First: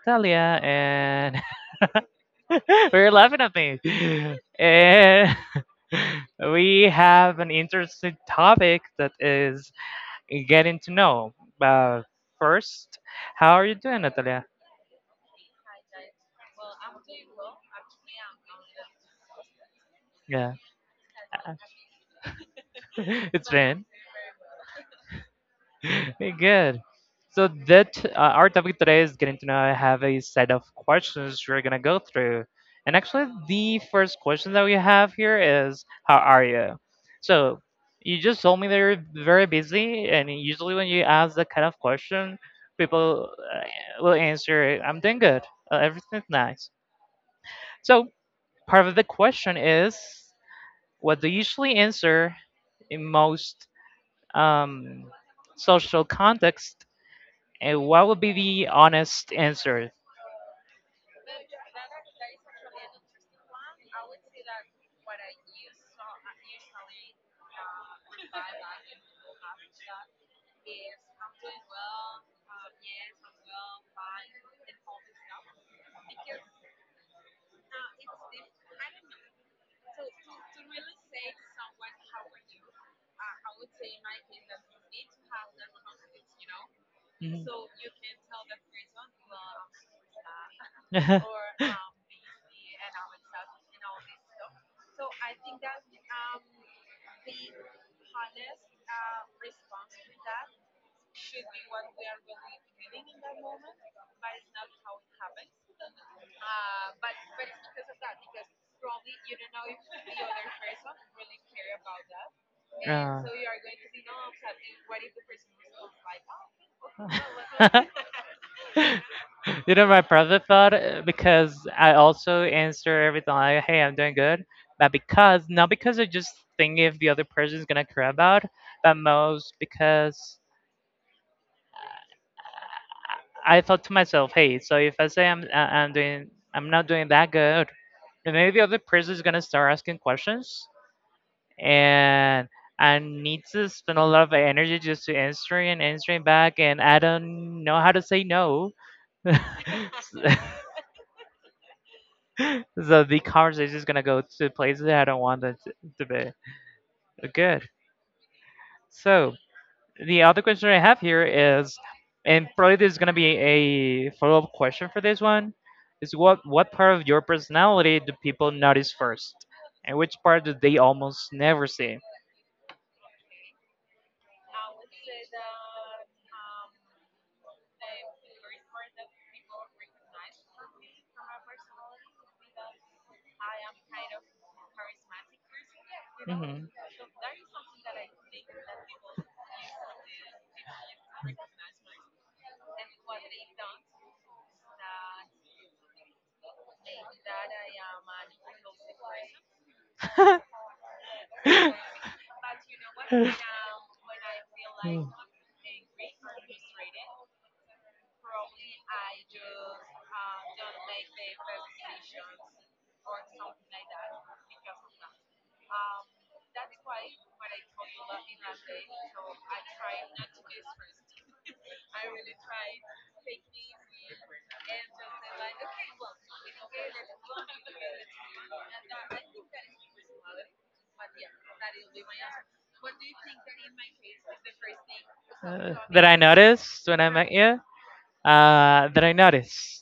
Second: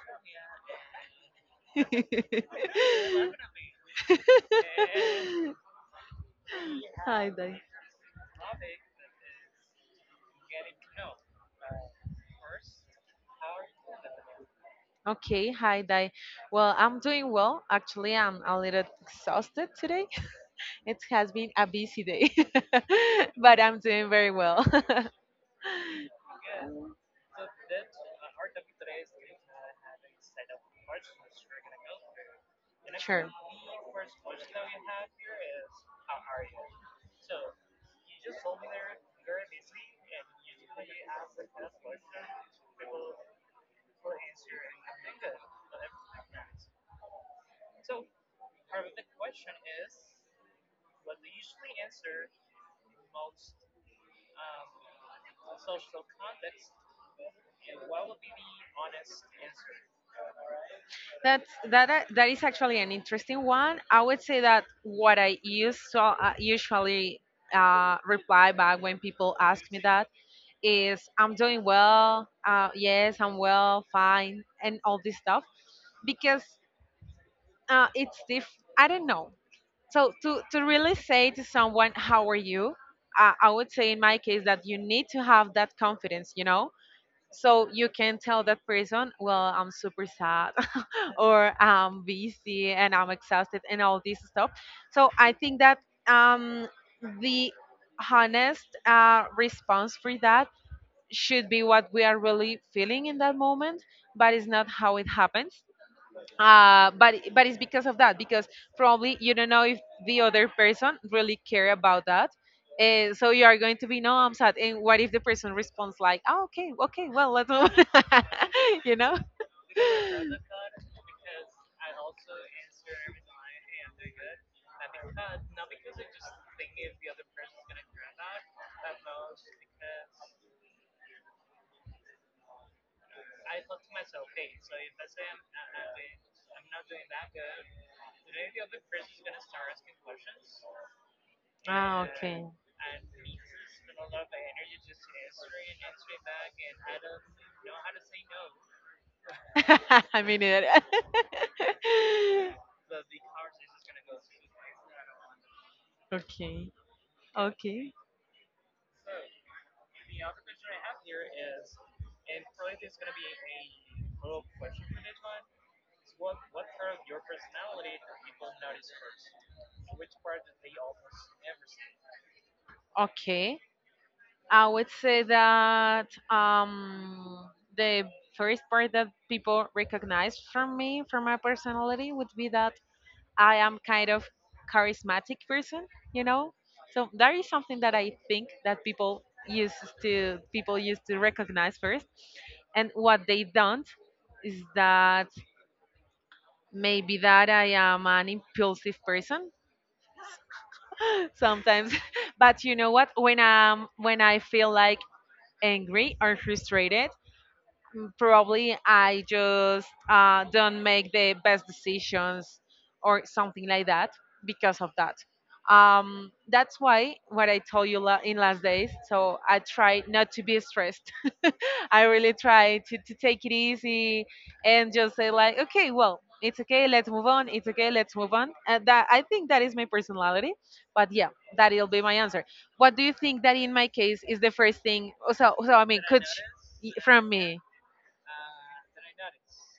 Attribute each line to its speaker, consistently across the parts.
Speaker 1: Natalia and we're laughing at me. And we
Speaker 2: Hi,
Speaker 1: have an
Speaker 2: Dai.
Speaker 1: interesting topic that is getting to know. Uh, First, how are you doing, Natalia?
Speaker 2: Okay, hi, Dai. Well, I'm doing well. Actually, I'm a little exhausted today.
Speaker 1: Yeah.
Speaker 2: It has been a busy day,
Speaker 1: It's
Speaker 2: but I'm
Speaker 1: been.
Speaker 2: doing very well.
Speaker 1: Good. So that our topic today is getting to know. I have a set of questions we're gonna go through, and actually
Speaker 2: Sure.
Speaker 1: the first question that we have here is, "How are you?" So you just told me that you're very busy, and usually when you ask that kind of question, people will answer, "I'm doing good. Everything's nice." So part of the question is, what do you usually answer in most um, social context, and what would be the honest answer?
Speaker 2: That is actually an interesting one. I would say that what I use so usually reply back when people ask me that is I'm doing well, yes, I'm well, fine, and all this stuff because it's diff. I don't know. So to really say to someone, how are you? I would say in my case that you need to have that confidence, you know,
Speaker 1: Mhm.
Speaker 2: so you can tell that person, well, I'm super sad or I'm busy and I'm exhausted and all this stuff. So I think that um, the honest response for that should be what we are really feeling in that moment, but it's not how it happens. But it's because of that because probably you don't know if the other person really care about that.
Speaker 1: Uh.
Speaker 2: So you are going to be no, I'm sad. And what if the person responds like, oh, okay, okay, well, let's move, on," you know?
Speaker 1: My brother thought because I also answer everything like, "Hey, I'm doing good," but because not because I just think if the other person's gonna care about, but most because I thought to myself, "Hey, so if I say I'm doing I'm not doing that good, and maybe the other person is gonna start asking questions
Speaker 2: Ah,
Speaker 1: and
Speaker 2: okay.
Speaker 1: I need to spend a lot of energy just to answering and answering back, and I don't know how to say no." so
Speaker 2: I mean it.
Speaker 1: so the conversation is gonna go to places I don't want it to be.
Speaker 2: Okay,
Speaker 1: Good.
Speaker 2: okay,
Speaker 1: So the other question I have here is, and probably there's gonna be a follow up question for this one. Is what part of your personality do people notice first? And which part do they almost never see?
Speaker 2: okay. I would say that the first part that people recognize from me, from my personality, would be that I am kind of charismatic person, you know.
Speaker 1: Hmm.
Speaker 2: So that is something that I think that used people used to recognize first, and what they don't is that maybe that I am an impulsive person sometimes. But you know what? When I feel like angry or frustrated, probably I just don't make the best decisions or something like that because of that. That's why what I told you in last days. So I try not to be stressed. I really try to take it easy and just say like, okay, well, it's okay, let's move on. It's okay, let's move on. And that I think that is my personality. But yeah, that'll be my answer. What do you think that in my case is the first thing?
Speaker 1: That I noticed
Speaker 2: Y-
Speaker 1: when I
Speaker 2: from
Speaker 1: met you?
Speaker 2: me?
Speaker 1: That I noticed.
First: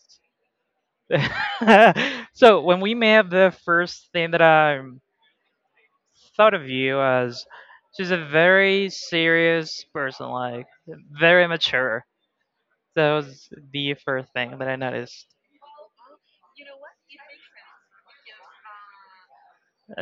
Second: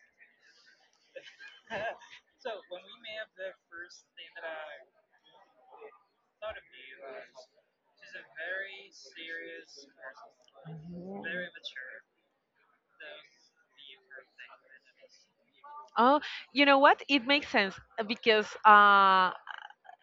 Speaker 1: So when we met, the first thing that I thought of you as, she's a very serious person, like very mature. That was the first thing that I noticed.
Speaker 2: Oh, you know what? It makes sense because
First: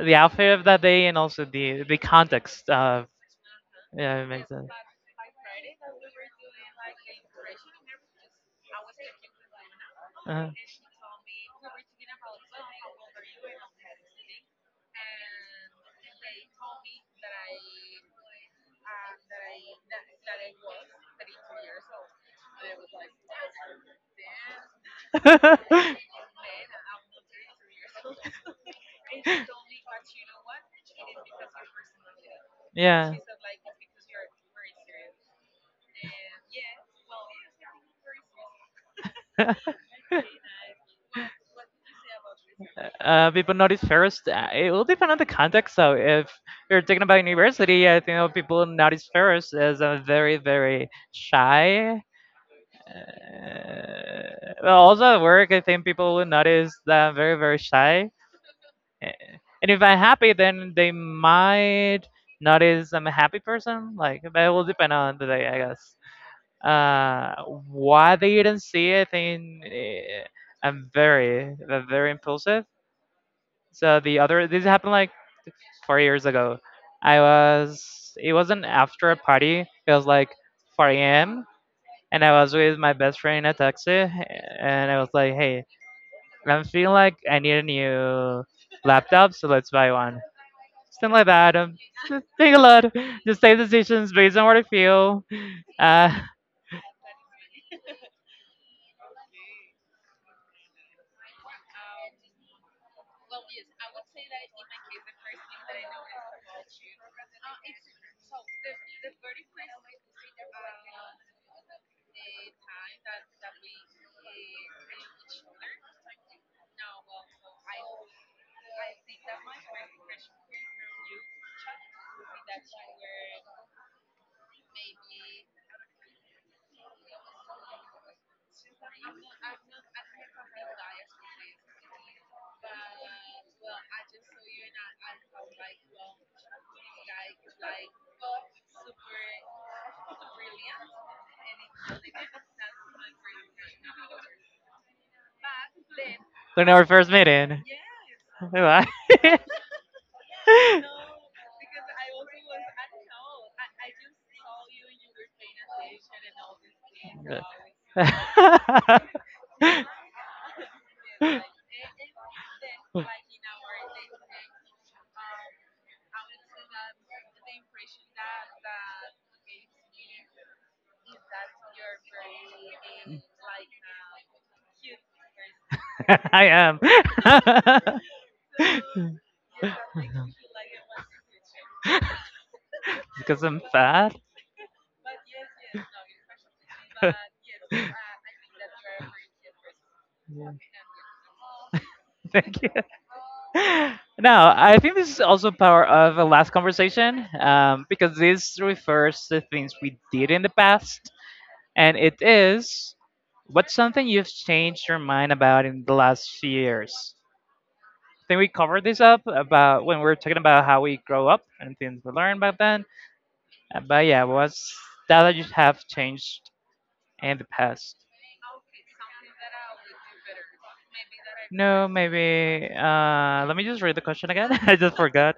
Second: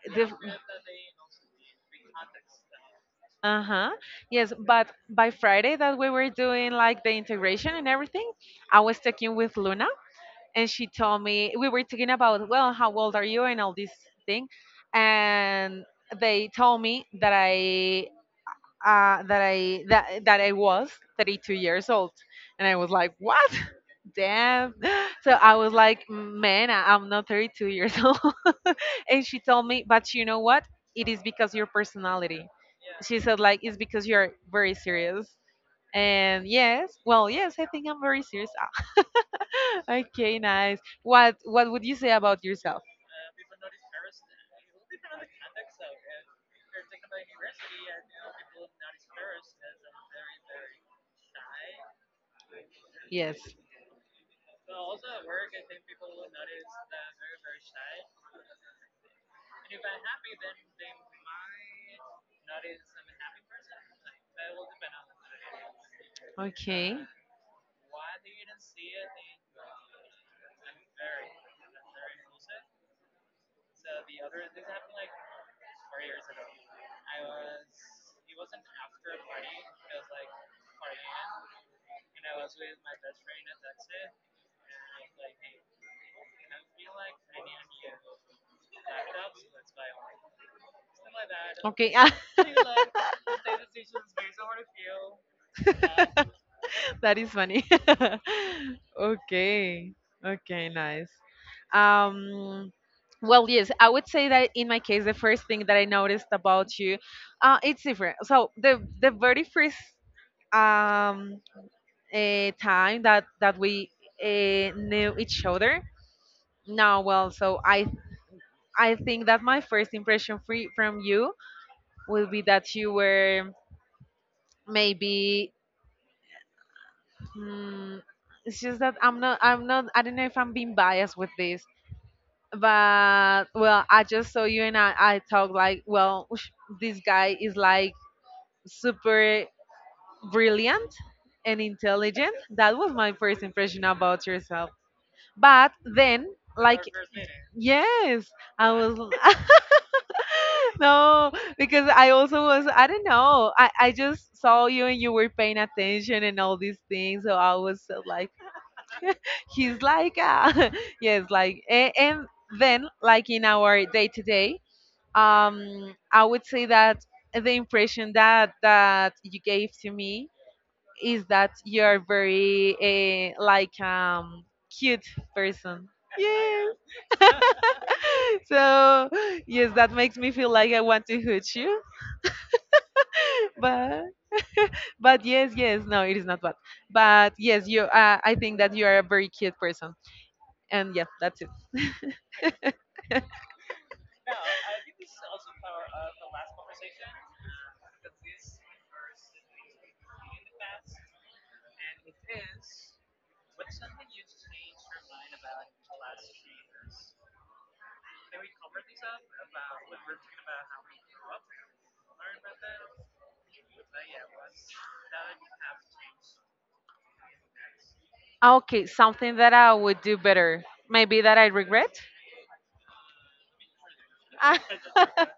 Speaker 1: The
Speaker 2: the
Speaker 1: outfit of that day, and also the context of,
Speaker 2: uh-huh.
Speaker 1: yeah, it makes
Speaker 2: Yes,
Speaker 1: sense.
Speaker 2: but by Friday that we were doing like the integration and everything, I was talking with Luna
Speaker 1: Uh-huh.
Speaker 2: and she told me we were talking about, well, how old are you and all this thing. And they told me that I that I that, that I was 32 years old. And I was like, "What? Damn." So I was like, "Man, I'm not 32 years old." And she told me, but you know what? It is because your personality.
Speaker 1: Yeah.
Speaker 2: She said, like, it's because you're very serious. And yes, well, yes, I think I'm very serious. Okay, nice. What would you say about yourself?
Speaker 1: People notice first. It will depend on the context. So if you're talking about university, I think people notice first as a very, very shy.
Speaker 2: Yes.
Speaker 1: Well, also at work, I think people will notice that I'm very, very shy. Uh, And if I'm happy, then they might notice I'm a happy person. Like, but it will depend on the day, I guess.
Speaker 2: Okay.
Speaker 1: Uh, why they didn't see, I think. I'm very, very impulsive. So the other this happened like 4 years ago. I was It wasn't after a party. It was like 4 a.m. and I was with my best friend in a taxi, and I was like, "Hey, I'm feeling like I need a new laptop, so let's buy one." Something like that.
Speaker 2: Okay.
Speaker 1: Just take a lot, just take decisions based on what I feel. Uh,
Speaker 2: That is funny. Okay. Okay, nice. Um well, yes, I would say that in my case the first thing that I noticed about you it's different. So the very first um time that we knew each other. Now, well, so I think that my first impression free from you will be that you were maybe Mm, it's just that I don't know if I'm being biased with this, but well, I just saw you and I talk like, well, ush, this guy is like super brilliant and intelligent. That was my first impression about yourself. But then,
Speaker 1: when
Speaker 2: like,
Speaker 1: our first meeting.
Speaker 2: yes, I was,
Speaker 1: Bye-bye.
Speaker 2: no, because I also was, I don't know, I just saw you and you were paying attention and all these things. So I was
Speaker 1: Yeah.
Speaker 2: like, he's like a yes like and then like in our day to day I would say that the impression that you gave to me is that you're very cute person,
Speaker 1: I
Speaker 2: yes.
Speaker 1: am.
Speaker 2: So yes that makes me feel like I want to hurt you.
Speaker 1: Because I'm
Speaker 2: But
Speaker 1: fat.
Speaker 2: yes no it is not bad, but yes you I think that you are a very cute person
Speaker 1: Yeah.
Speaker 2: and yeah that's it.
Speaker 1: Thank you. Now, I think this is also part of the last conversation because this refers to things we did in the past. And it is, what's something you've changed your mind about in the last few years? I think we covered this up about when we were talking about how we grow up and things we learn back then. But yeah, what's that that you have changed in the past?
Speaker 2: Ah, okay, something that I would do better. Maybe that I
Speaker 1: No,
Speaker 2: regret?
Speaker 1: maybe. Let me just read the question again.
Speaker 2: Ah,
Speaker 1: I just forgot.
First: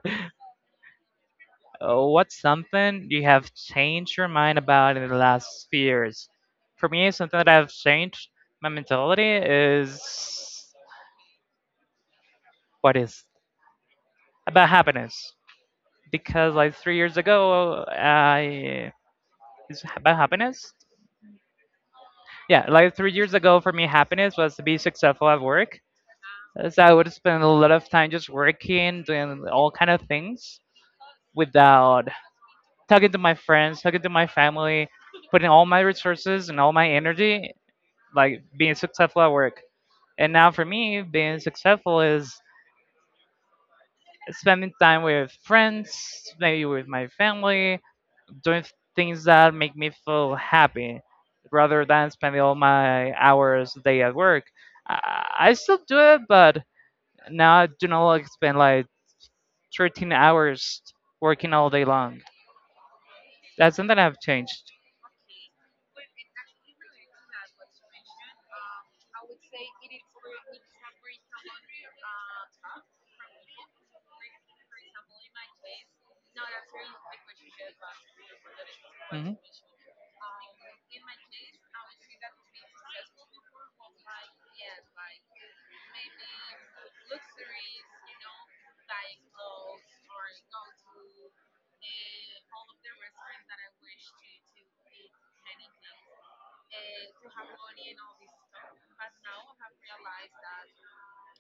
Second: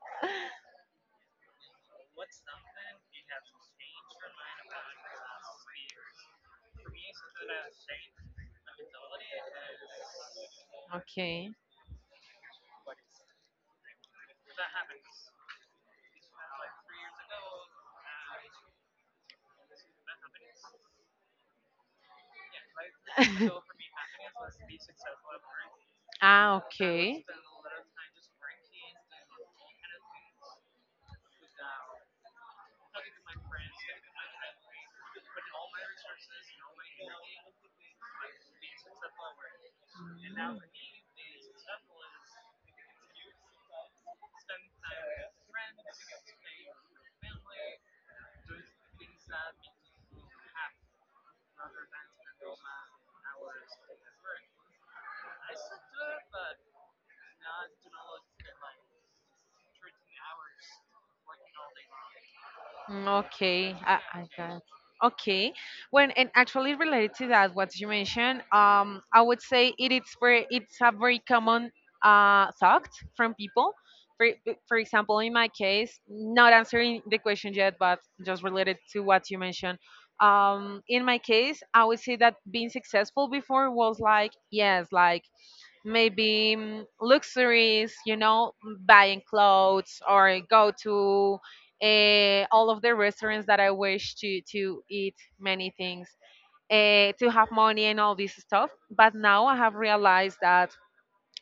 Speaker 1: What's something you have changed your mind about in the last few years? For me, something that I've changed my mentality is
Speaker 2: okay.
Speaker 1: what is about happiness. Because like 3 years ago, I it's about happiness. Yeah, like 3 years ago, for me, happiness was to be successful at work.
Speaker 2: Ah,
Speaker 1: So I would
Speaker 2: okay.
Speaker 1: spend a lot of time just working, doing all kind of things without talking to my friends, talking to my family, putting all my resources and all my energy like being successful at work. And now for me, being successful is spending time with friends, maybe with my
Speaker 2: Mm.
Speaker 1: family, doing things that make me feel happy rather than spending all my hours a day at work. I still do it, but now I do not like spend like 13 hours working all day long.
Speaker 2: Mm, okay,
Speaker 1: That's something I've
Speaker 2: I got it.
Speaker 1: changed.
Speaker 2: Okay, when and actually related to that, what you mentioned, I would say it is very, it's a very common thought from people. For for example, in my case, not answering the question yet, but just related to what
Speaker 1: Hmm.
Speaker 2: you mentioned. In my case, I would say that being successful before was like yes, like maybe mm, luxuries, you know, buying clothes or go to all of the restaurants that I wish to eat many things, to have money and all this stuff. But now I have realized that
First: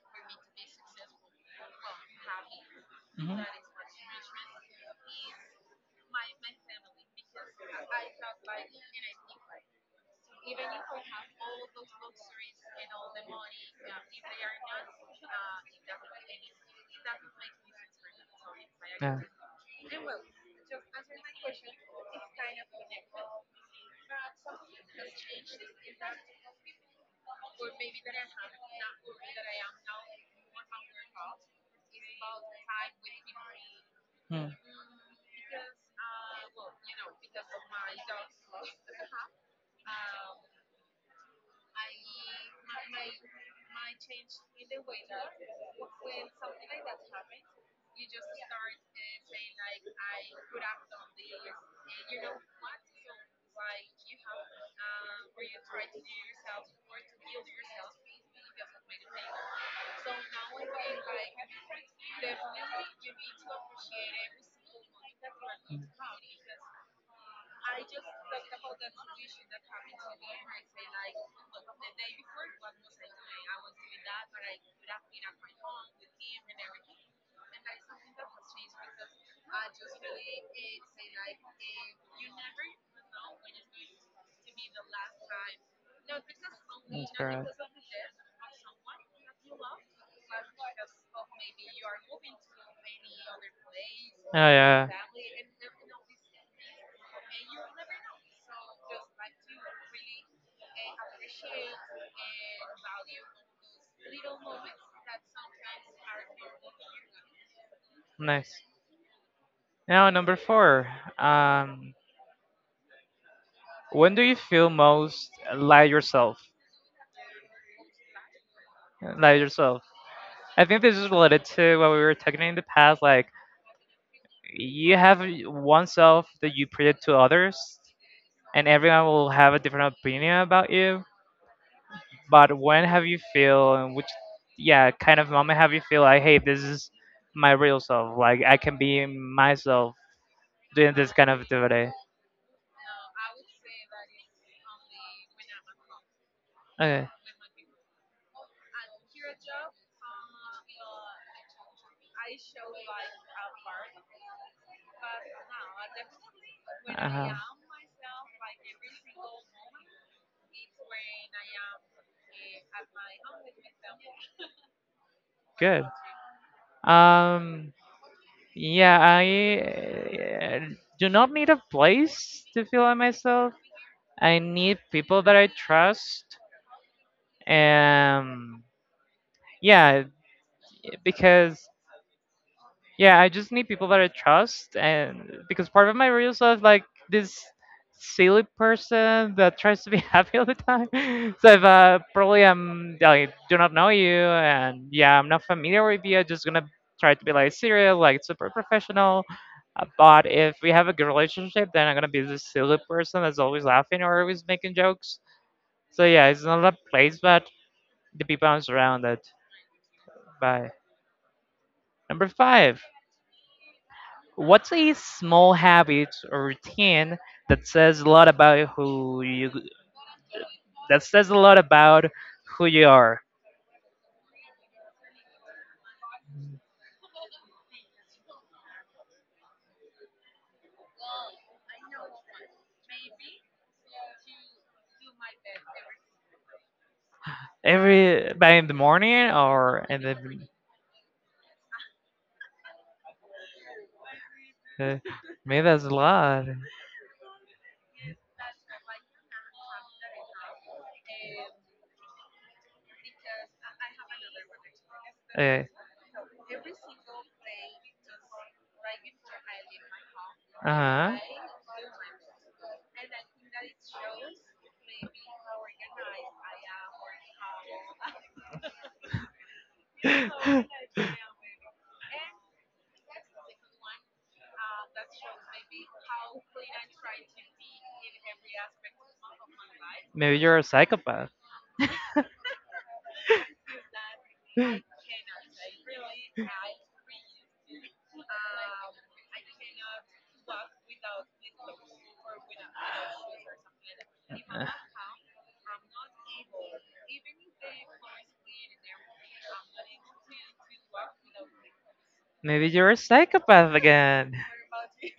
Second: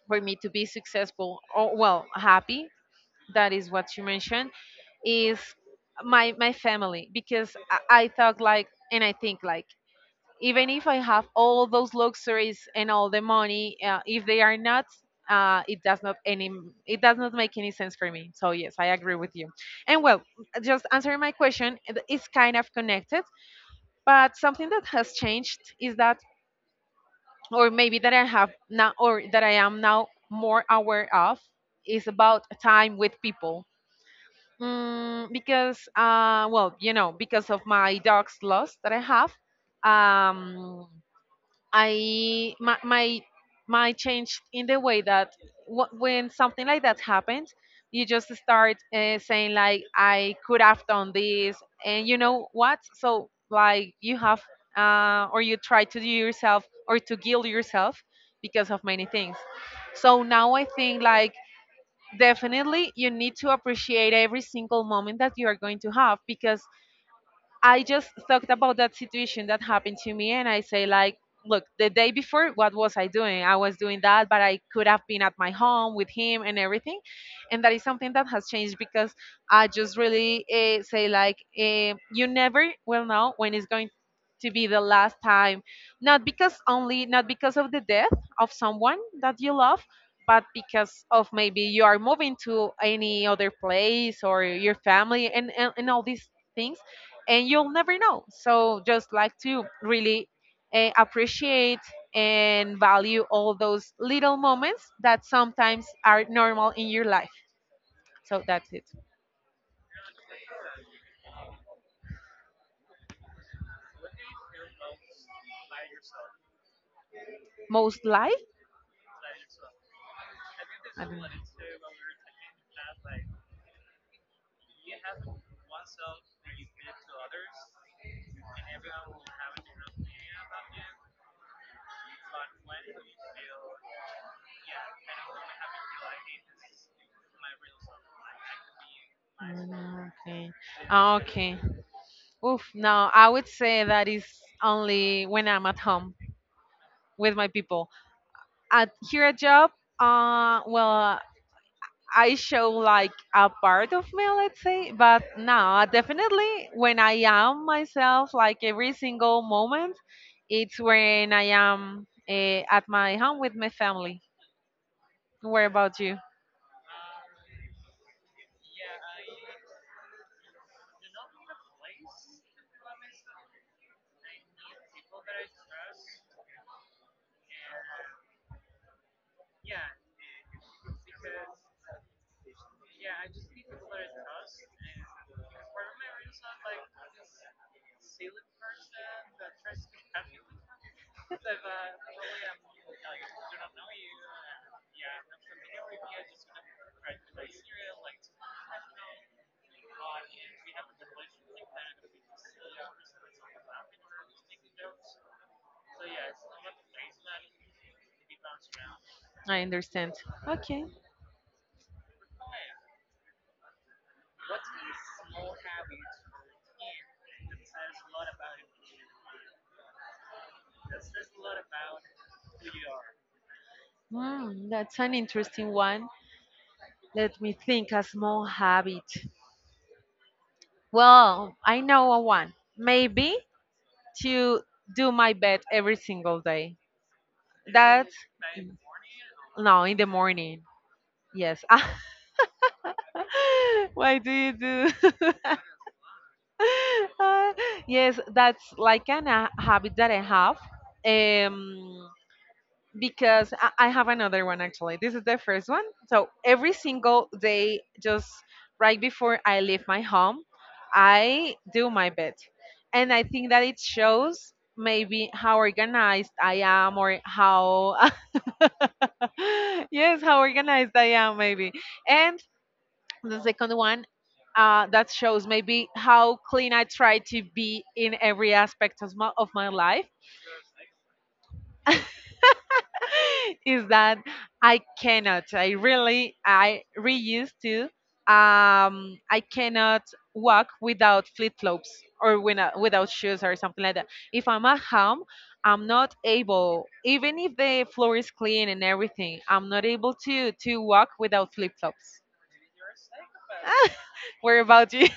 Speaker 2: for me to be successful or well happy,
Speaker 1: Hmm.
Speaker 2: that is what you mentioned, is my family because I thought like and I think like even if I have all those luxuries and all the money, if they are not, uh, it does not any, it does not make any sense for me. So yes, I agree
Speaker 1: Yeah.
Speaker 2: with you. And well, just answering my question, it's kind of connected, but something that has changed is that, or maybe that I have now, or that I am now more aware of, is about time with people.
Speaker 1: Mm.
Speaker 2: Mm, because, well, you know, because of my dog's loss that I have, um I my my, my changed in the way that when something like that happens, you just start saying like I could have done this, and you know what? So like you have or you try to do yourself or to guilt yourself because of many things. So now I think like definitely you need to appreciate every single moment that you are going to have because I just talked about that situation that happened to me and I say like, look, the day before, what was I doing? I was doing that, but I could have been at my home with him and everything. And that is something that has changed because I just really say like, eh, you never will know when it's going to be the last time. Not because only,
Speaker 1: That's
Speaker 2: not
Speaker 1: correct.
Speaker 2: because of the death of someone that you love, but because of maybe you are moving to any other place or
Speaker 1: Yeah,
Speaker 2: your
Speaker 1: yeah.
Speaker 2: family and all these things and you'll never know. So just like to really appreciate and value all those little moments that sometimes are normal in your life. So
Speaker 1: Nice.
Speaker 2: that's it.
Speaker 1: Now number four. Um, When do you feel most like yourself?
Speaker 2: Most life.
Speaker 1: Like yourself. I think this
Speaker 2: I
Speaker 1: is
Speaker 2: don't know.
Speaker 1: related to what we were talking in the past. Like, you have one self that you project to others, and everyone will have a different opinion about you. But when have you feel, and which, yeah, kind of moment have you feel like, hey, this is my real self. Like, I can be myself
Speaker 2: Mm, okay.
Speaker 1: doing this kind of
Speaker 2: Okay.
Speaker 1: activity.
Speaker 2: Oof. No, I would say that is only when I'm at home
Speaker 1: Okay.
Speaker 2: with my people. At here at job, well, I show like a part of me, let's say, but no, definitely when I
Speaker 1: Uh-huh.
Speaker 2: am myself, like every single moment, it's when I am at my home with my family. What
Speaker 1: Good.
Speaker 2: about you?
Speaker 1: Um, Yeah, I do not need a place to feel like myself. I need people that I trust. Um, yeah, because Yeah, I just need people that I trust, and because part of my real self, like this silly person that tries to be happy all the time. So if probably I'm like do not know you, and yeah, I'm not familiar with you. I'm just gonna try to be like serious, like super professional. But if we have a good relationship, then I'm gonna be this silly person that's always laughing or always making jokes. So yeah, it's not a place, but the people I'm surrounded
Speaker 2: I understand.
Speaker 1: by.
Speaker 2: Okay.
Speaker 1: Number five. What's a small habit or routine that says a lot about who you that says a lot about who you are?
Speaker 2: Hmm, that's an interesting one. Let me think a small habit. Well, I know a one. Maybe to do my bed every single day. That's
Speaker 1: Every by in the morning or
Speaker 2: no, in
Speaker 1: in
Speaker 2: the morning. Yes.
Speaker 1: the
Speaker 2: Why do you do?
Speaker 1: uh, maybe that's a lot.
Speaker 2: Uh, yes, that's like a habit that I have. Um, because I have another one actually. This is the
Speaker 1: Uh,
Speaker 2: first one. So every single day, just right before I leave my home,
Speaker 1: uh-huh.
Speaker 2: I do my bed. And I think that it shows maybe how organized I am or how, yes, how organized I am maybe. And the second one that shows maybe how clean I try to be in every aspect of of my life
Speaker 1: Maybe you're a psychopath.
Speaker 2: is that I cannot. I really used to. I cannot walk without flip flops or without shoes or something like that. If I'm at home, I'm not able, even if the floor is clean and everything, I'm not able to walk without flip flops.
Speaker 1: Maybe you're a psychopath again.
Speaker 2: Where about you?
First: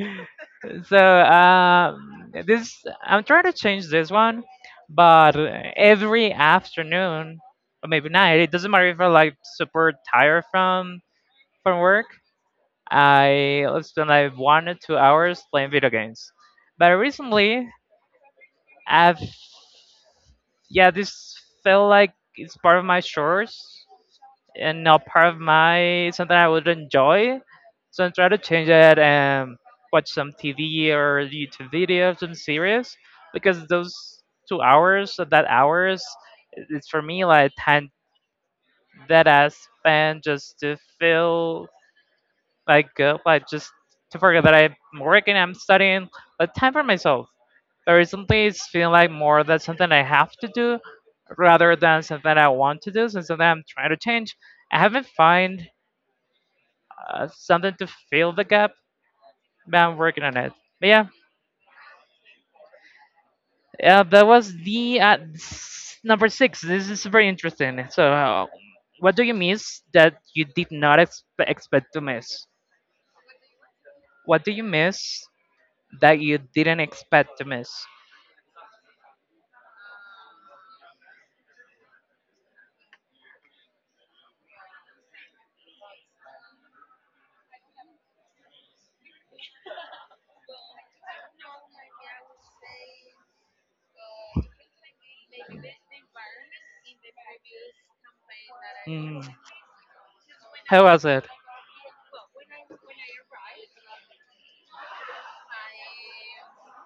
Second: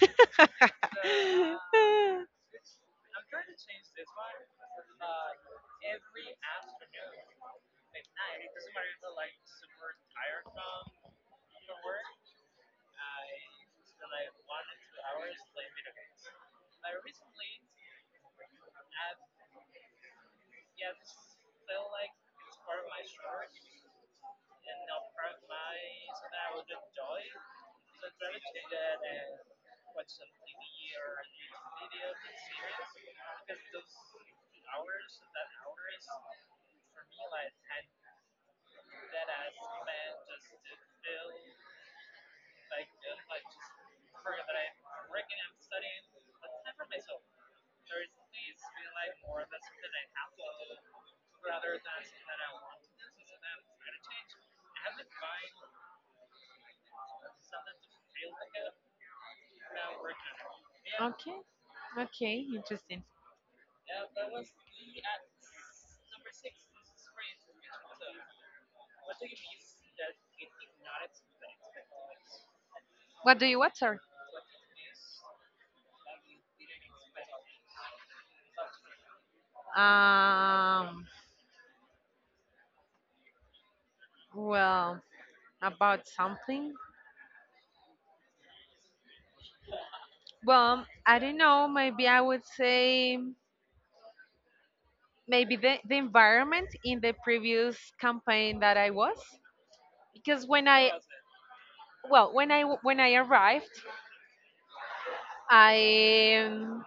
Speaker 1: So this I'm trying to change this one, but every afternoon or maybe night, it doesn't matter if I'm like super tired from work. I spend like 1 or 2 hours playing video games. But recently, I've yeah, this felt like it's part of my chores and not part of my something I would enjoy. So I try to change it and watch some TV or YouTube videos, some series, because those 2 hours, or that hours, it's for me like time that I spend just to feel like good, like just to forget that I'm working, I'm studying, but time for myself. But recently, it's feeling like more that something I have to do rather than something I want to do. So something I'm trying to change. I haven't find something to fill the gap, but I'm
Speaker 2: we
Speaker 1: working on it. But yeah,
Speaker 2: Okay, okay, interesting.
Speaker 1: that was the number six. This is very interesting. So, what do you miss that you did not expect to miss?
Speaker 2: What do you watch, sir?
Speaker 1: What do you miss that you didn't expect to miss?
Speaker 2: Um, well, about something. Well, I don't know. Maybe I would say maybe the environment in the previous campaign that I was,
Speaker 1: Mm.
Speaker 2: because
Speaker 1: How was it?
Speaker 2: when I arrived, I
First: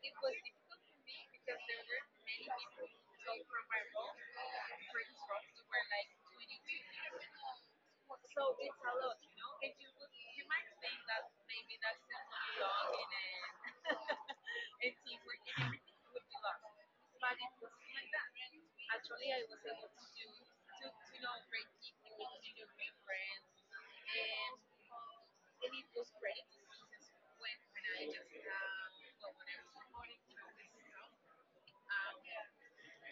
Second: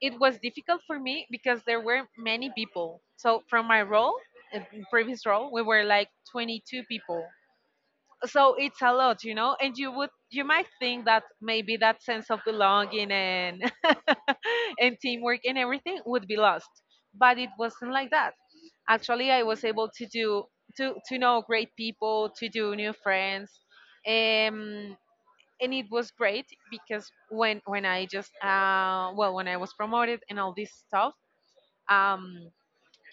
Speaker 2: it was difficult for me because there were many people. So from my role, uh, previous role, we were like 22 people. So it's a lot, you know. And you would, you might think that maybe that sense of belonging and and teamwork and everything would be lost, but it wasn't like that. Actually, I was able to know great people, to do new friends. Um, and it was great because when I just when I was promoted and all this stuff, um,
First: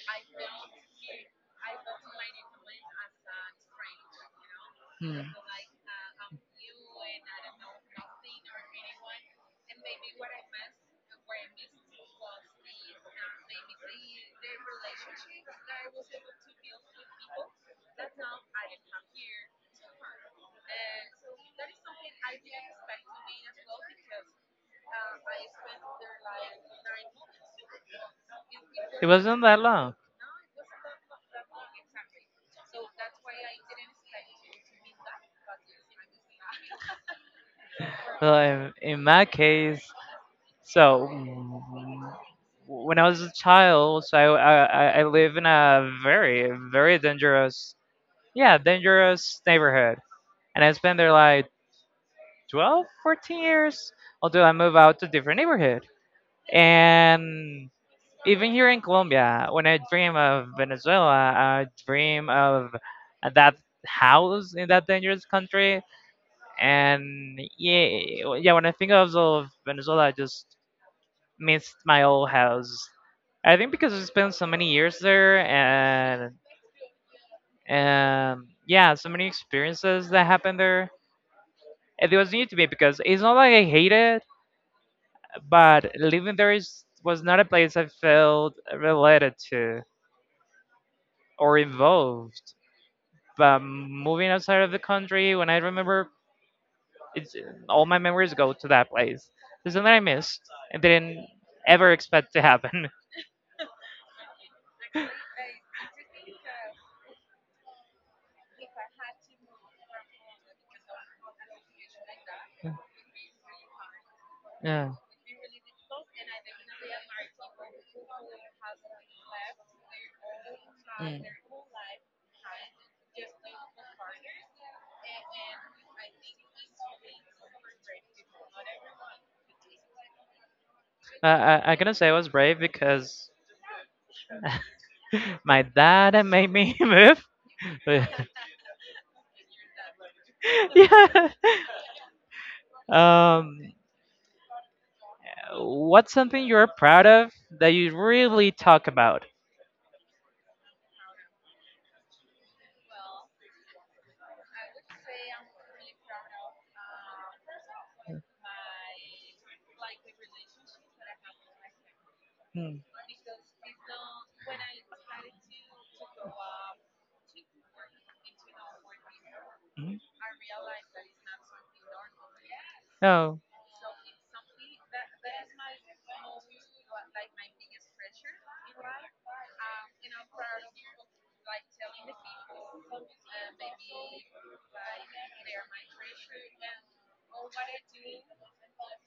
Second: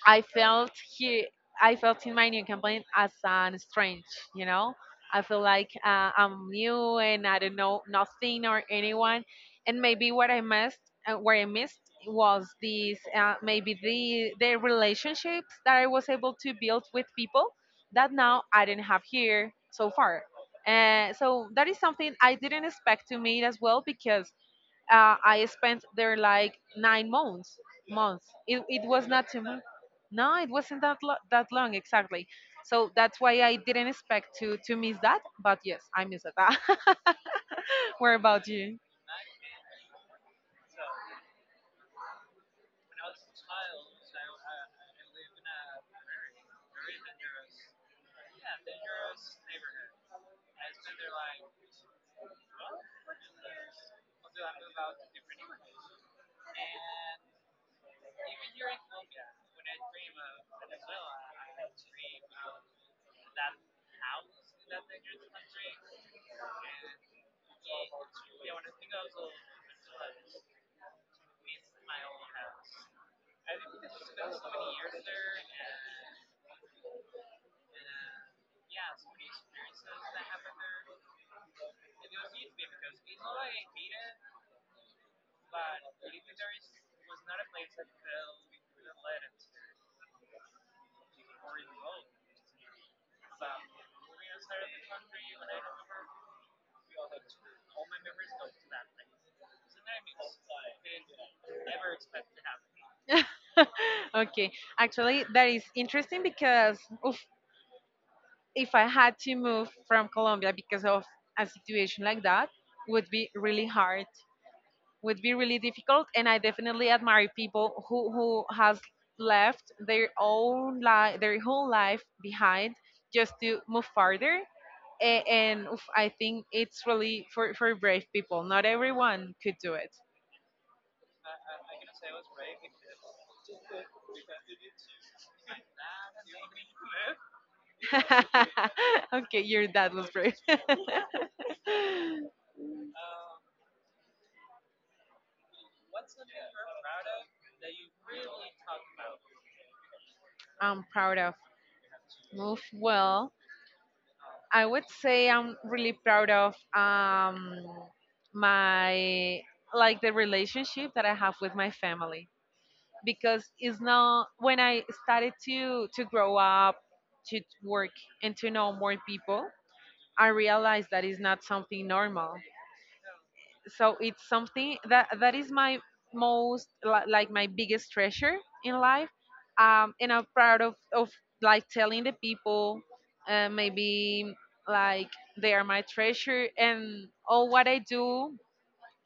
Speaker 2: I felt here. I felt in my new campaign as an strange, you know. I feel like I'm new and I don't know nothing or anyone, and maybe what I missed was these maybe the relationships that I was able to build with people that now I didn't have here so far. So that is something I didn't expect to meet as well because I spent there like 9 months. Months. It was not too
Speaker 1: Wasn't
Speaker 2: much.
Speaker 1: that long.
Speaker 2: No, it wasn't that long exactly. So that's why I didn't expect to miss that. But yes, I missed that. Where
Speaker 1: Well,
Speaker 2: about
Speaker 1: in,
Speaker 2: you?
Speaker 1: in my case, so when I was a child, so I live in a very very dangerous, yeah, dangerous neighborhood, and I spent there like 12, 14 years until I move out to different neighborhood. And even here in Colombia, when I dream of Venezuela, I dream of that house in that dangerous country. And yeah, yeah, when I think of Venezuela, I just missed my old house. I think because I spent so many years there, and yeah, so many experiences that happened there. It was new to me because it's not like I hate it, but living there is was not a place I felt related to or involved. But moving outside of the country, when I remember, it's all my memories go to that place. It's something I missed and didn't ever expect to happen.
Speaker 2: Okay, actually, that is interesting because oof, if I had to move from Colombia because of a situation like that, would be really hard.
Speaker 1: Yeah.
Speaker 2: Would be really difficult, and I definitely admire people who has left
Speaker 1: Mm.
Speaker 2: their whole life behind just to move farther. Oof, I think it's really for brave people. Not everyone could do it.
Speaker 1: I gonna say I was brave because my dad made me move. But-
Speaker 2: Okay, your dad was brave.
Speaker 1: yeah. Um, what's something you're proud of that you really talk about?
Speaker 2: I'm proud of move well, I would say I'm really proud of, my, like, the relationship that I have with my family, because it's not — when I started to grow up, to work and to know more people,
Speaker 1: Mm-hmm.
Speaker 2: I realized that it's not something normal.
Speaker 1: Oh.
Speaker 2: So it's something that is my like my biggest treasure in life, and I'm proud of like telling the people, maybe like they are my treasure and all what I do,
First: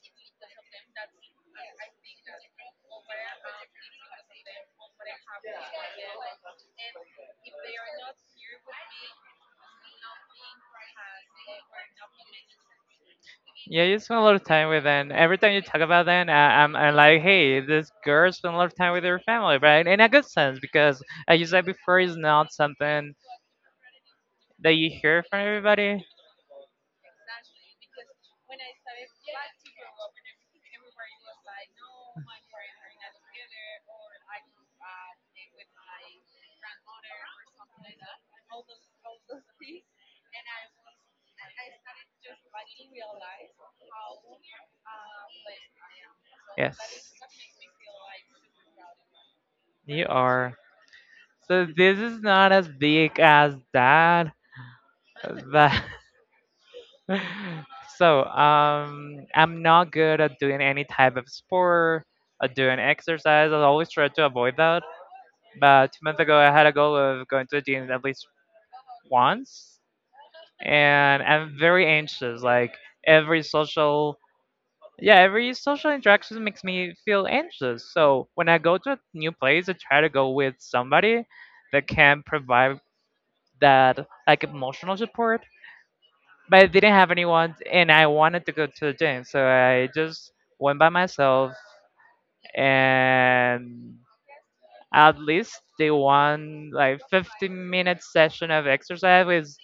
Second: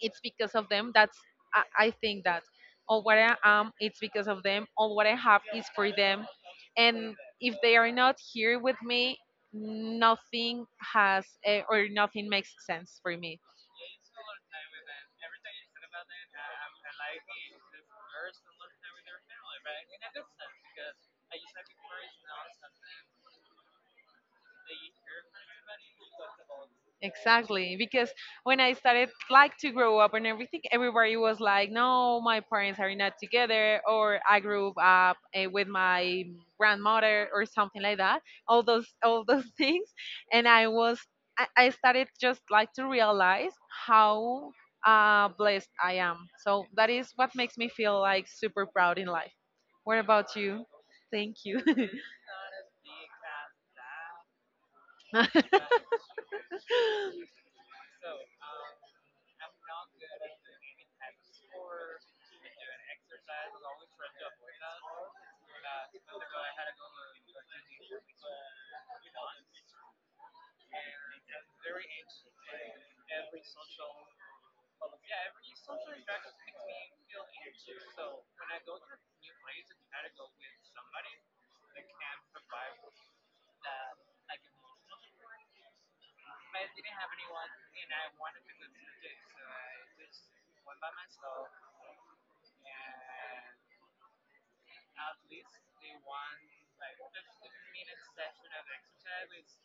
Speaker 2: it's because of them. That's — I think that, or what I am, it's because of them, or what I have is for them, and if they are not here with me, nothing has eh, or nothing makes sense for me.
Speaker 1: Yeah, you spend a lot of time with them. Every time you talk about them, I'm like, hey, this girl spent a lot of time with her family, right? In a good sense, because as you said before, it's not something that you hear from everybody.
Speaker 2: Exactly, because when I started like to grow up and everything, everybody was like, "No, my parents are not together," or I grew up with my grandmother or something like that. All those things, and I started just like to realize how blessed I am. So
Speaker 1: Yes,
Speaker 2: that is what makes me feel like super proud in life. What
Speaker 1: you
Speaker 2: about
Speaker 1: are.
Speaker 2: you? Thank you.
Speaker 1: So this is not as big as that, but so I'm not good at doing any type of sport, at doing exercise. I always try to avoid that. But 2 months ago, I had a goal of going to the gym at least once, and I'm very anxious. Like, every social, yeah, every social interaction makes me feel anxious. So when I go to a new place, I try to go with somebody that can provide that like emotional support, but I didn't have anyone, and I wanted to go to the gym, so I just went by myself, and at least the one like 15-minute session of exercise with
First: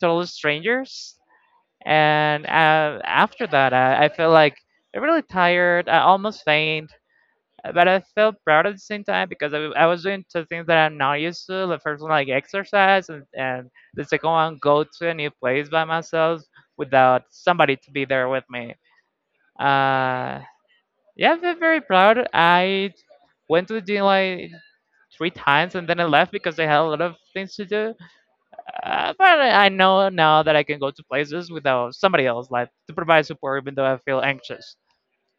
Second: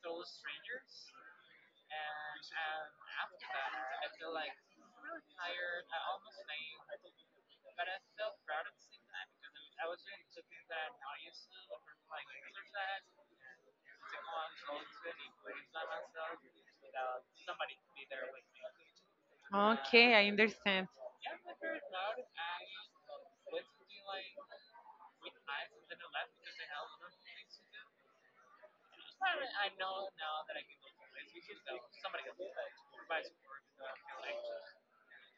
Speaker 1: total strangers, and after that I felt like really tired, I almost faint. But I felt proud at the same time because I was doing two things that I'm not used to. The first one, like exercise, and the second one, go to a new place by myself without somebody to be there with me.
Speaker 2: Okay, I
Speaker 1: Uh,
Speaker 2: understand.
Speaker 1: yeah, I felt very proud. I went to the gym like three times and then I left because I had a lot of things to do. But I know now that I can go to places without somebody else, like to provide support, even though I feel anxious.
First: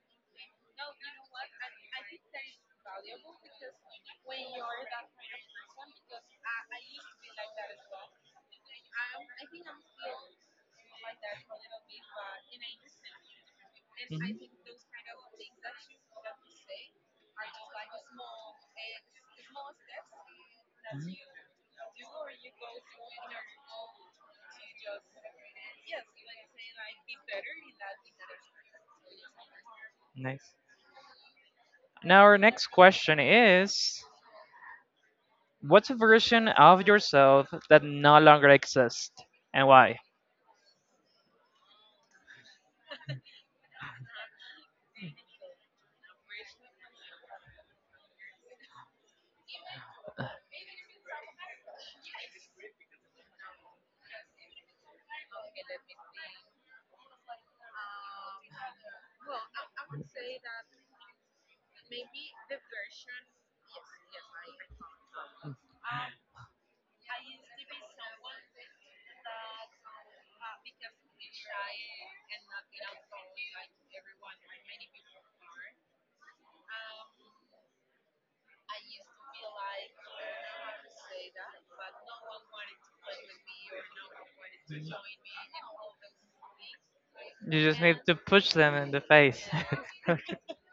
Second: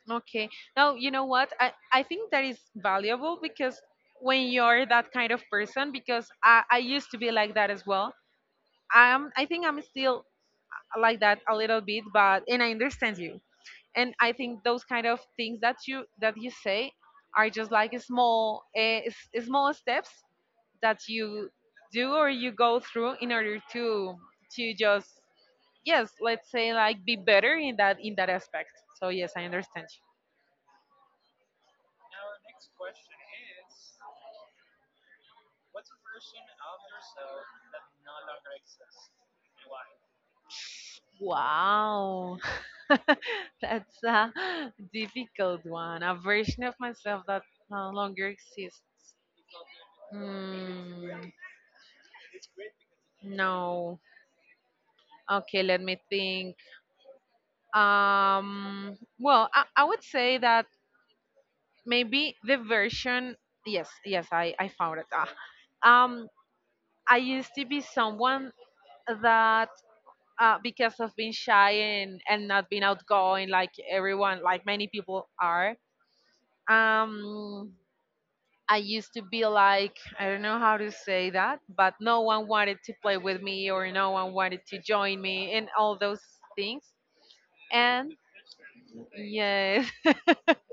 Speaker 2: Okay. Now, you know what? I think that is valuable because when you're that kind of person. Because I used to be like that as well. I think I'm still like that a little bit, but, and I understand you. And I
Speaker 1: Mhm.
Speaker 2: think those kind of things that you say are just like small, small steps that
Speaker 1: Mhm.
Speaker 2: you do or you go through in order to just, yes, let's say, like, be better in that aspect. So yes, I understand.
Speaker 1: Nice. Now, our next question is: what's a version of yourself that no longer exists and why?
Speaker 2: Wow. That's a difficult one. A version of myself that no longer exists. Mm, no. Okay, let me think. Well, I would say that maybe the version. Yes, yes, I found it. Ah. Um, I used to be someone that, because of being shy and not being outgoing like everyone, like many people are, um I used to be like, I don't know how to say that, but no one wanted to play with me or no one wanted to join me and all those things.
Speaker 1: You just need
Speaker 2: And
Speaker 1: to push them in the face.
Speaker 2: yes.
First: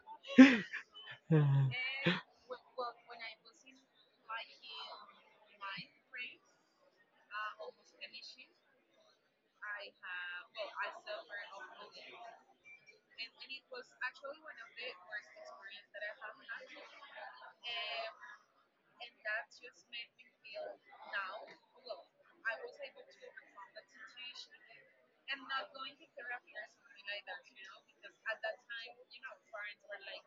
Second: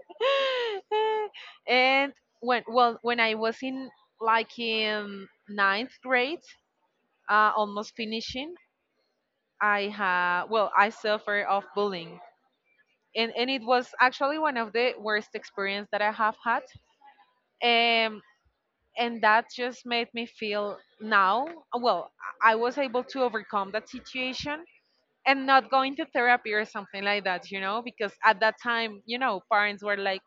Speaker 2: And when — well, when I was in, like, in ninth grade, almost finishing, I ha well, I suffer of bullying. And it was actually one of the worst experience that I have had. And that just made me feel now, well, I was able to overcome that situation and not going to therapy or something like that, because at that time, parents were like,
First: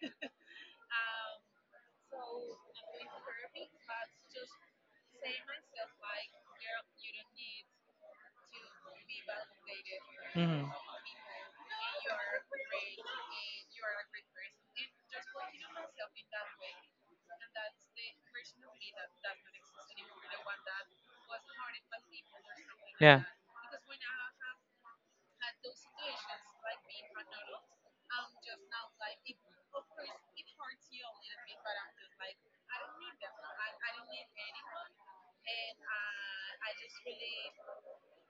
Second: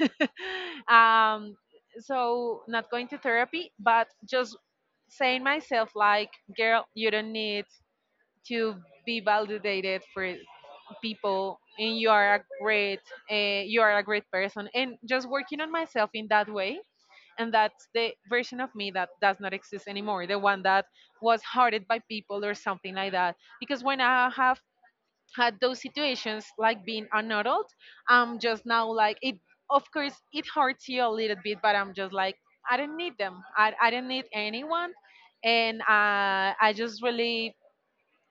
Speaker 2: um so not going to therapy but just saying myself like, girl, you don't need to be validated for
Speaker 1: Hmm.
Speaker 2: people, and you are a great, uh, you are a great person, and just working on myself in that way. And that's the version of me that does not exist anymore, the one that was hurted by people or something like
Speaker 1: Yeah,
Speaker 2: that, because when I have had those situations like being an adult, I'm just now like it, of course it hurts you a little bit, but I'm just like, I don't need them. I don't need anyone. And I just really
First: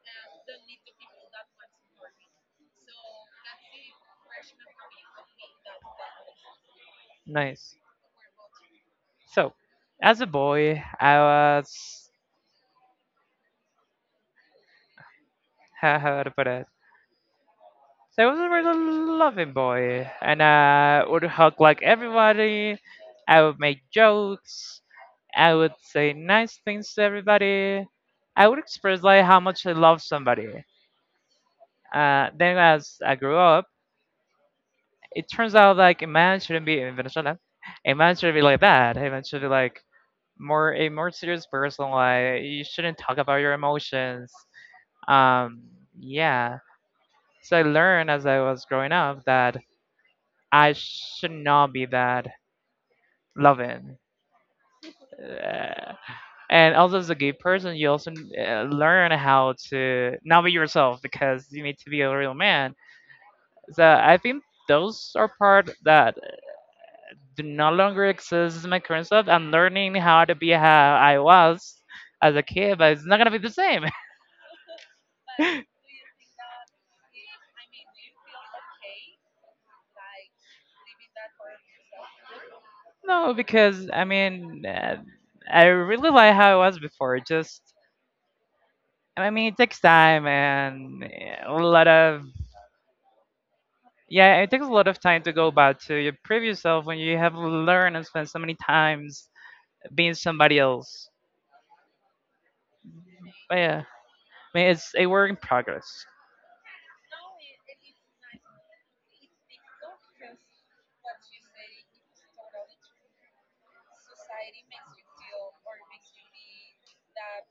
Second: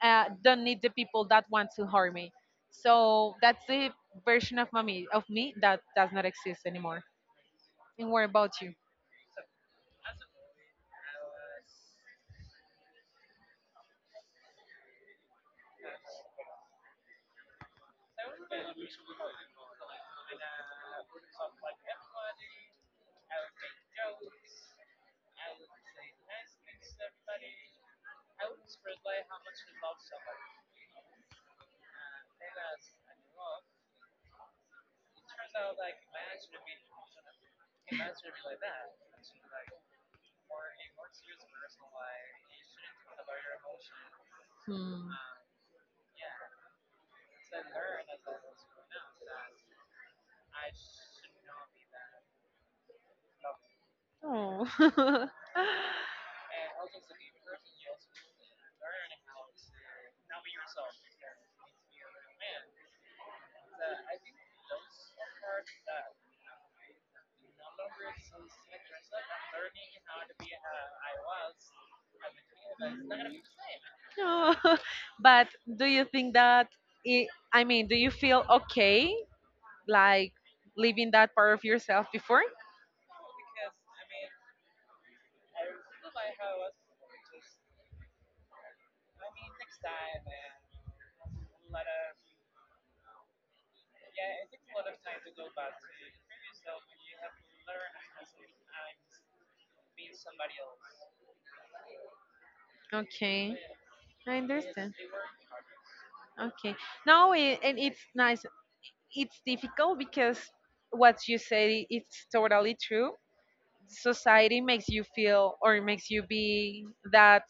Speaker 2: don't need the people that want to harm me. So that's the version of mommy of me that does not exist anymore.
Speaker 1: nice.
Speaker 2: And what about you?
Speaker 1: So, as a boy, I was. How to put it? So I was a really loving boy, and I would hug like everybody. I would make jokes. I would say nice things to everybody. I would express like how much I love somebody. Then as I grew up, it turns out like a man shouldn't be in Venezuela. A man should be like that. A man should be like more a more serious person. Like you shouldn't talk about your emotions.
Speaker 2: Hmm.
Speaker 1: Um, yeah. So I learned as I was growing up that I should not be that loving.
Speaker 2: Oh.
Speaker 1: Uh, and also as a gay person, you also learn how to not be yourself because you need to be a real man. So I think those are part that do no longer exist in my current self. I'm learning how to be how I was as a kid, but it's not gonna be the same.
Speaker 2: No. But do you think that I mean, do you feel okay, like, leaving that part of yourself before?
Speaker 1: No, because I mean, I really like how I was before. Just I mean, it takes time and a lot of. Yeah, it takes a lot of time to go back to your previous self when you have learned and spent so many times being somebody else. But
Speaker 2: Okay,
Speaker 1: yeah,
Speaker 2: I
Speaker 1: I mean, it's
Speaker 2: understand.
Speaker 1: a work in progress.
Speaker 2: Okay. No, and it's nice. It's difficult because what you say it's totally true. Society makes you feel or makes you be that,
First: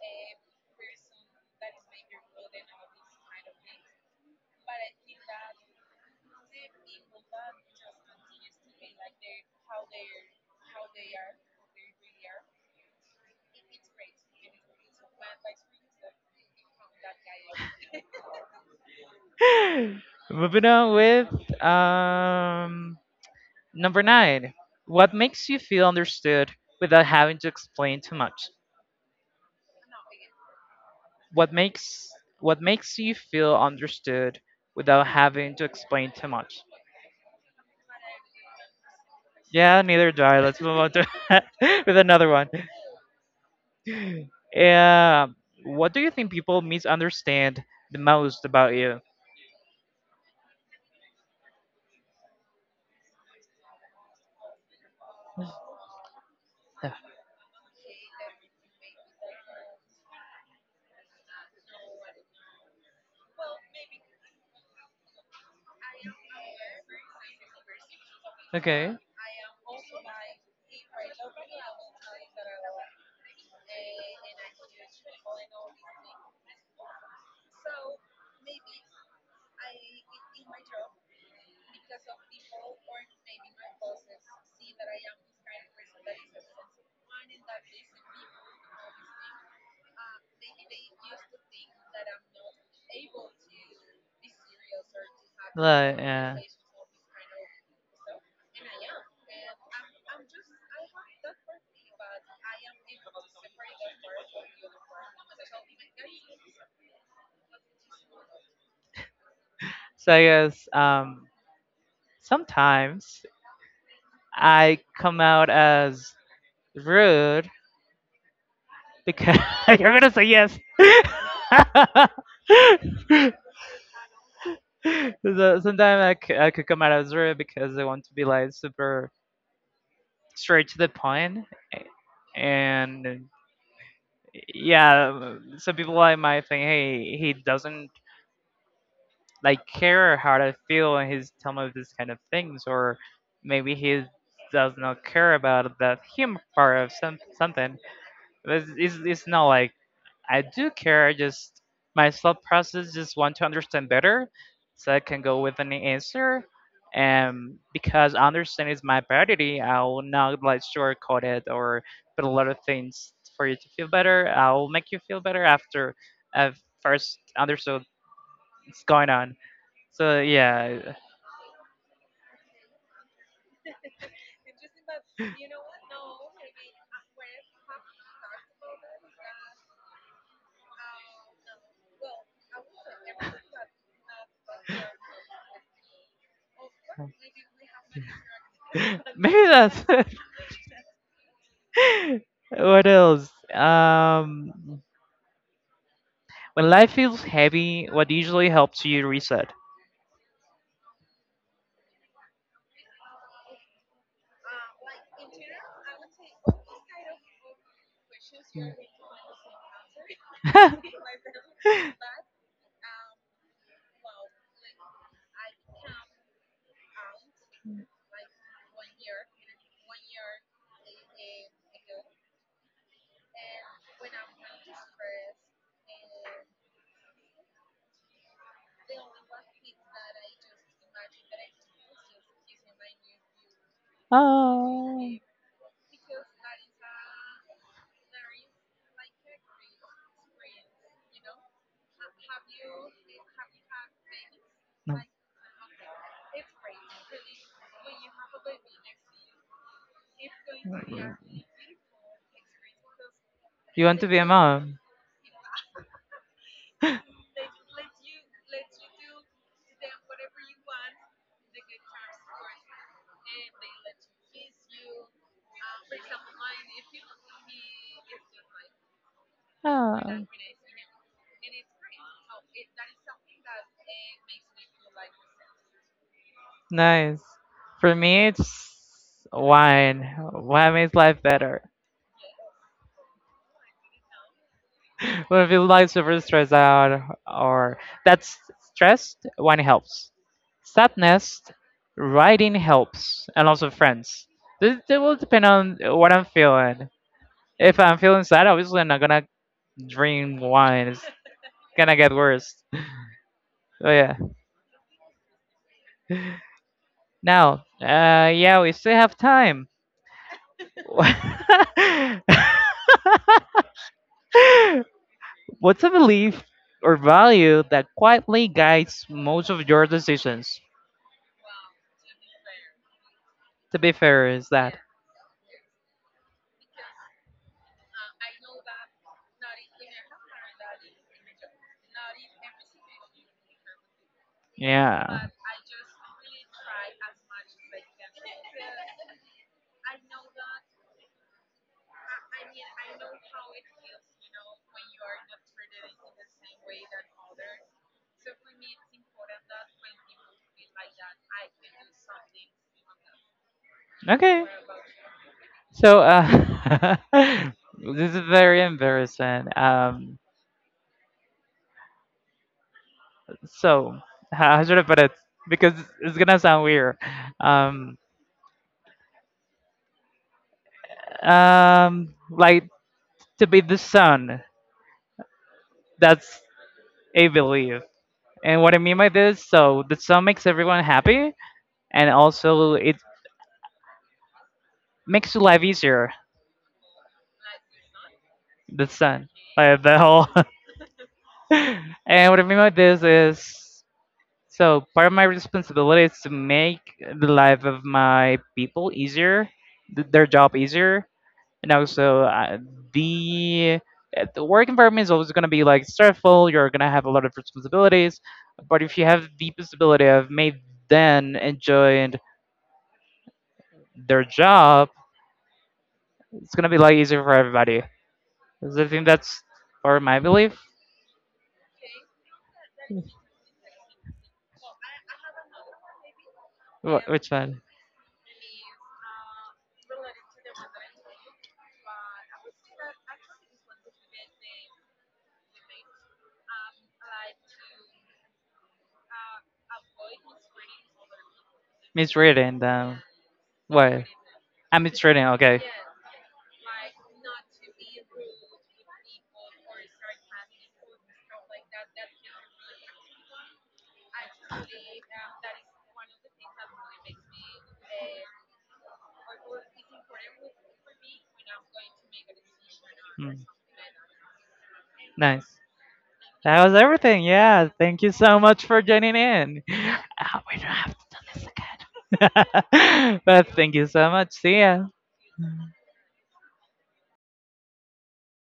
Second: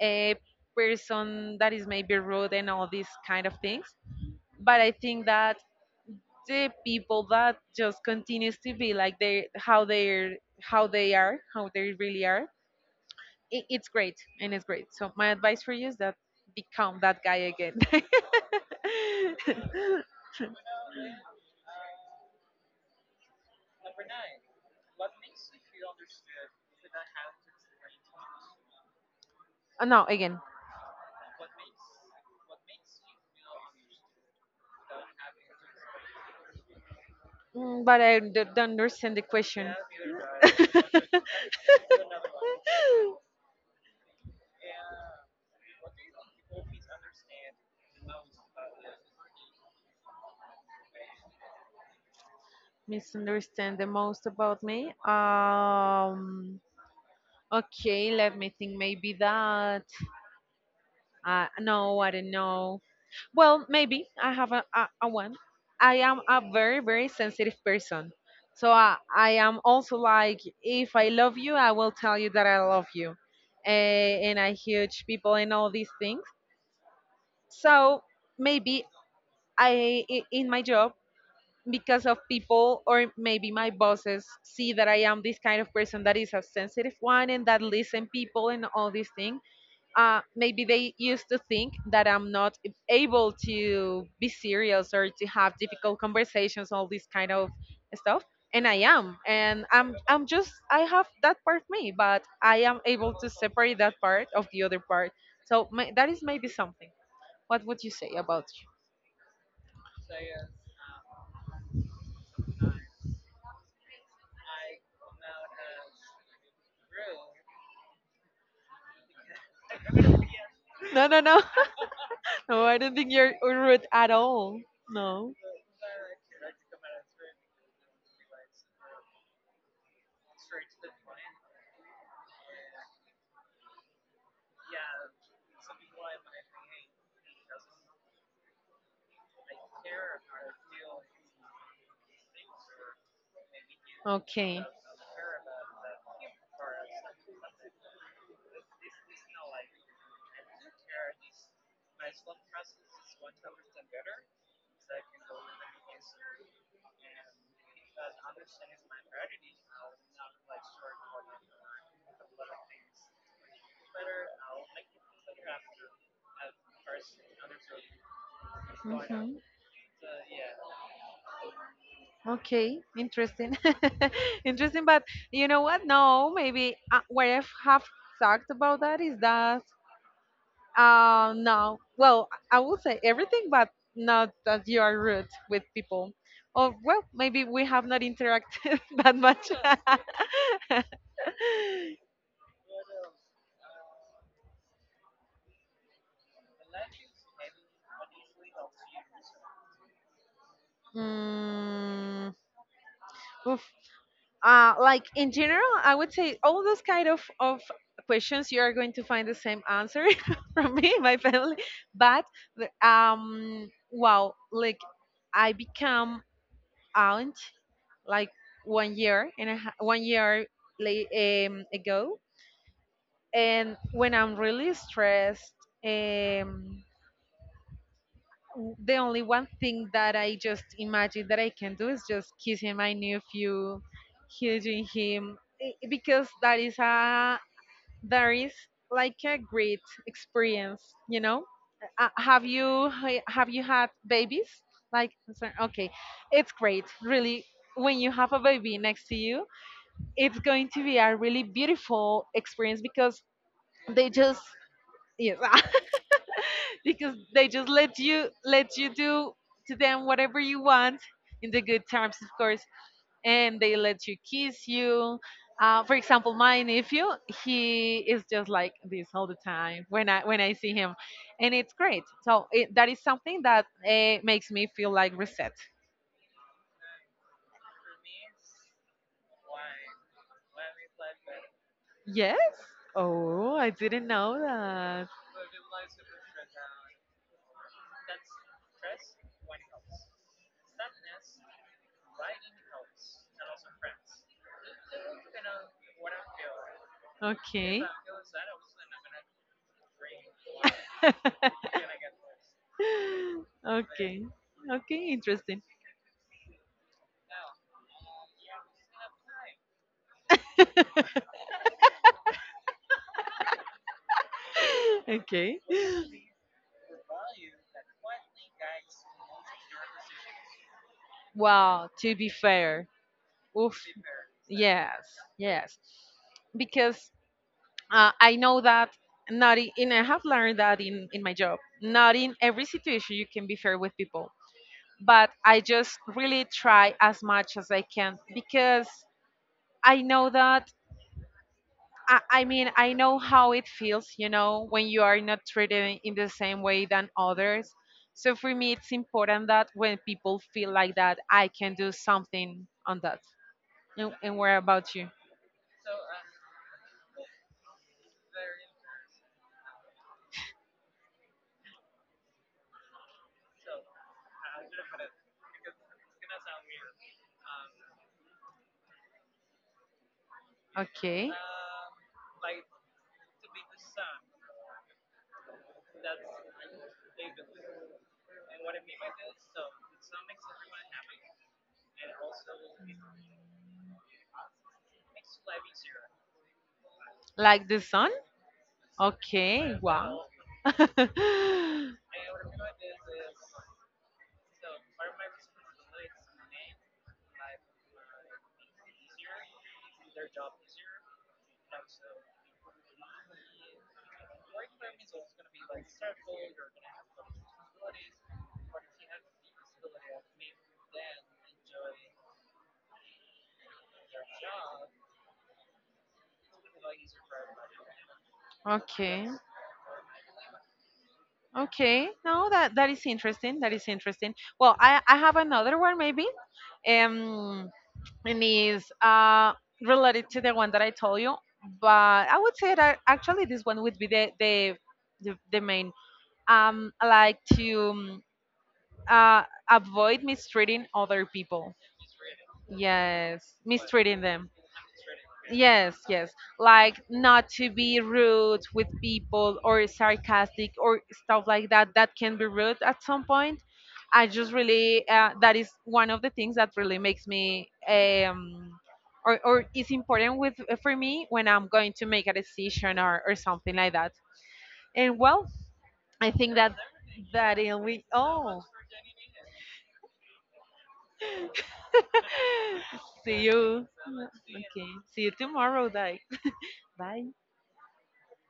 Speaker 2: a person that is maybe rude and all these kind of things. But I think that the people that just continues to be like they, how they really are, it's great, and it's great. So my advice for you is that become that guy again.
Speaker 1: Moving on with number nine. What makes you feel understood without having to explain too much?
Speaker 2: No, again.
Speaker 1: What makes what makes you feel understood without having to explain too much?
Speaker 2: Mm, but don't understand the question.
Speaker 1: Yeah, neither do I. Let's move on to with another one. Yeah. What do you think people misunderstand the most about you?
Speaker 2: Misunderstand the most about me, okay, let me think, maybe that — no, I don't know. Well, maybe I have a one. I am a very, very sensitive person. So
Speaker 1: Okay.
Speaker 2: I am also like, if I love you, I will tell you that I love you. And I huge people and all these things. So maybe in my job, because of people or maybe my bosses see that I am this kind of person that is a sensitive one and that listen people and all these things, maybe they used to think that I'm not able to be serious or to have difficult conversations, all this kind of stuff. And and I'm just, I have that part of me, but I am able to separate that part of the other part. So that is maybe something. What would you say about you?
Speaker 1: Stuff. So I guess sometimes I come out as rude because you're gonna say yes.
Speaker 2: No, no, no. No, I don't think you're rude at all. No.
Speaker 1: So, sometimes I could come out of zero because I want to be like super straight to the point. And yeah, some people like might think, hey, he doesn't like care how I feel and he's telling me this kind of things, or maybe he
Speaker 2: Okay.
Speaker 1: does not care about that humor part of some something. But it's not like I do care. Just my thought process just want to understand better, so I can go with an answer. And because understand is my priority, I will not like shortcut it or put a lot of things for you to feel better. I will make you feel better after I've first understood what's going
Speaker 2: Hmm.
Speaker 1: on. So yeah,
Speaker 2: Okay, interesting. Interesting, but you know what? No, maybe what I have talked about, that is that — no, well, I will say everything, but not that you are rude with people. Or well, maybe we have not interacted that
Speaker 1: maybe
Speaker 2: much.
Speaker 1: that's what else. When life feels heavy, what usually helps you reset?
Speaker 2: mm, oof, like in general, I would say all those kind of questions you are
Speaker 1: Mm.
Speaker 2: going to find the same answer from me, my family. But wow, like I become aunt like one year one year late, ago, and when I'm really stressed, um, the only one thing that I just imagine that I can do is just kiss him. I knew if you hugging
Speaker 1: Oh.
Speaker 2: him, because that is a there is like a great experience, you know. Have you have you had babies?
Speaker 1: No.
Speaker 2: Okay, it's great, really. When you have a baby next to you, it's going to be a
Speaker 1: Mm.
Speaker 2: really beautiful experience because
Speaker 1: You want to
Speaker 2: they
Speaker 1: be a
Speaker 2: just,
Speaker 1: mom?
Speaker 2: yes, because they just let you do to them whatever you want, in the good times, of course, and they let you kiss you. For example, my nephew, he is just like this all the time when I
Speaker 1: Oh.
Speaker 2: when I see him. And it's great, so that is something that makes me feel like reset.
Speaker 1: Nice. For me, it's wine. Wine makes life better.
Speaker 2: Yes. Oh, I didn't know that.
Speaker 1: When we feel like super stressed out or that's stressed, whining helps. Sadness, writing helps, and also friends. This it will depend on what I'm feeling. If
Speaker 2: Okay.
Speaker 1: I'm feeling sad, obviously I'm not gonna drink wine. It's gonna get worse. Oh yeah.
Speaker 2: Okay. Okay, interesting.
Speaker 1: Now, yeah, we still have time.
Speaker 2: Okay.
Speaker 1: What's a belief or value that quietly guides most of your decisions?
Speaker 2: Well, to be fair,
Speaker 1: To
Speaker 2: oof,
Speaker 1: be fair, is that.
Speaker 2: yes, yes, because I know that not in, and I have learned that in my job, not in every situation you can be fair with people,
Speaker 1: Yeah.
Speaker 2: but I just really try as much as I can because I know that I mean, I know how it feels, when you are not treated in the same way than others. So for me, it's important that when people feel like that, I can do something on that. And
Speaker 1: Okay.
Speaker 2: where about you?
Speaker 1: So, this is very embarrassing. So how should I put it? Because it's gonna sound weird. Um,
Speaker 2: Okay.
Speaker 1: like to be the sun. That's a belief. And what I mean by this, so the sun makes everyone happy, and also it makes your life easier.
Speaker 2: Like the sun?
Speaker 1: The sun,
Speaker 2: Okay.
Speaker 1: like the
Speaker 2: Wow.
Speaker 1: whole.
Speaker 2: Okay.
Speaker 1: And what I mean by this is, so part of my responsibility is to make the life of my people easier, th- their job easier, and also the the work environment is always going to be like stressful. You're going to have a lot of responsibilities, but if you have the possibility of made them enjoy their job, it's going to be like easier for everybody. So I think that's part of my belief.
Speaker 2: Okay. No, that is interesting. That is interesting. Well, I have another one maybe.
Speaker 1: Wh- which one?
Speaker 2: Um and is related to the one that I told you. But I would say that actually this one would be the main. I like to uh, avoid mistreating other people.
Speaker 1: Misreading them.
Speaker 2: Yes,
Speaker 1: Why?
Speaker 2: mistreating them.
Speaker 1: I'm misreading. Okay.
Speaker 2: Yes, yes. Like not to be rude with people or sarcastic or stuff like that. That can be rude at some point. I just really that is one of the things that really makes me or is important with for me when I'm going to make a decision or
Speaker 1: Mm,
Speaker 2: something like that. And well,
Speaker 1: nice.
Speaker 2: I think
Speaker 1: That was
Speaker 2: that
Speaker 1: everything.
Speaker 2: that
Speaker 1: Yeah.
Speaker 2: it
Speaker 1: Thank
Speaker 2: we
Speaker 1: you so
Speaker 2: oh
Speaker 1: much for joining in. We don't have to do this again.
Speaker 2: see
Speaker 1: But thank
Speaker 2: you.
Speaker 1: you so much. See ya.
Speaker 2: Okay, see you tomorrow, Dike. Bye.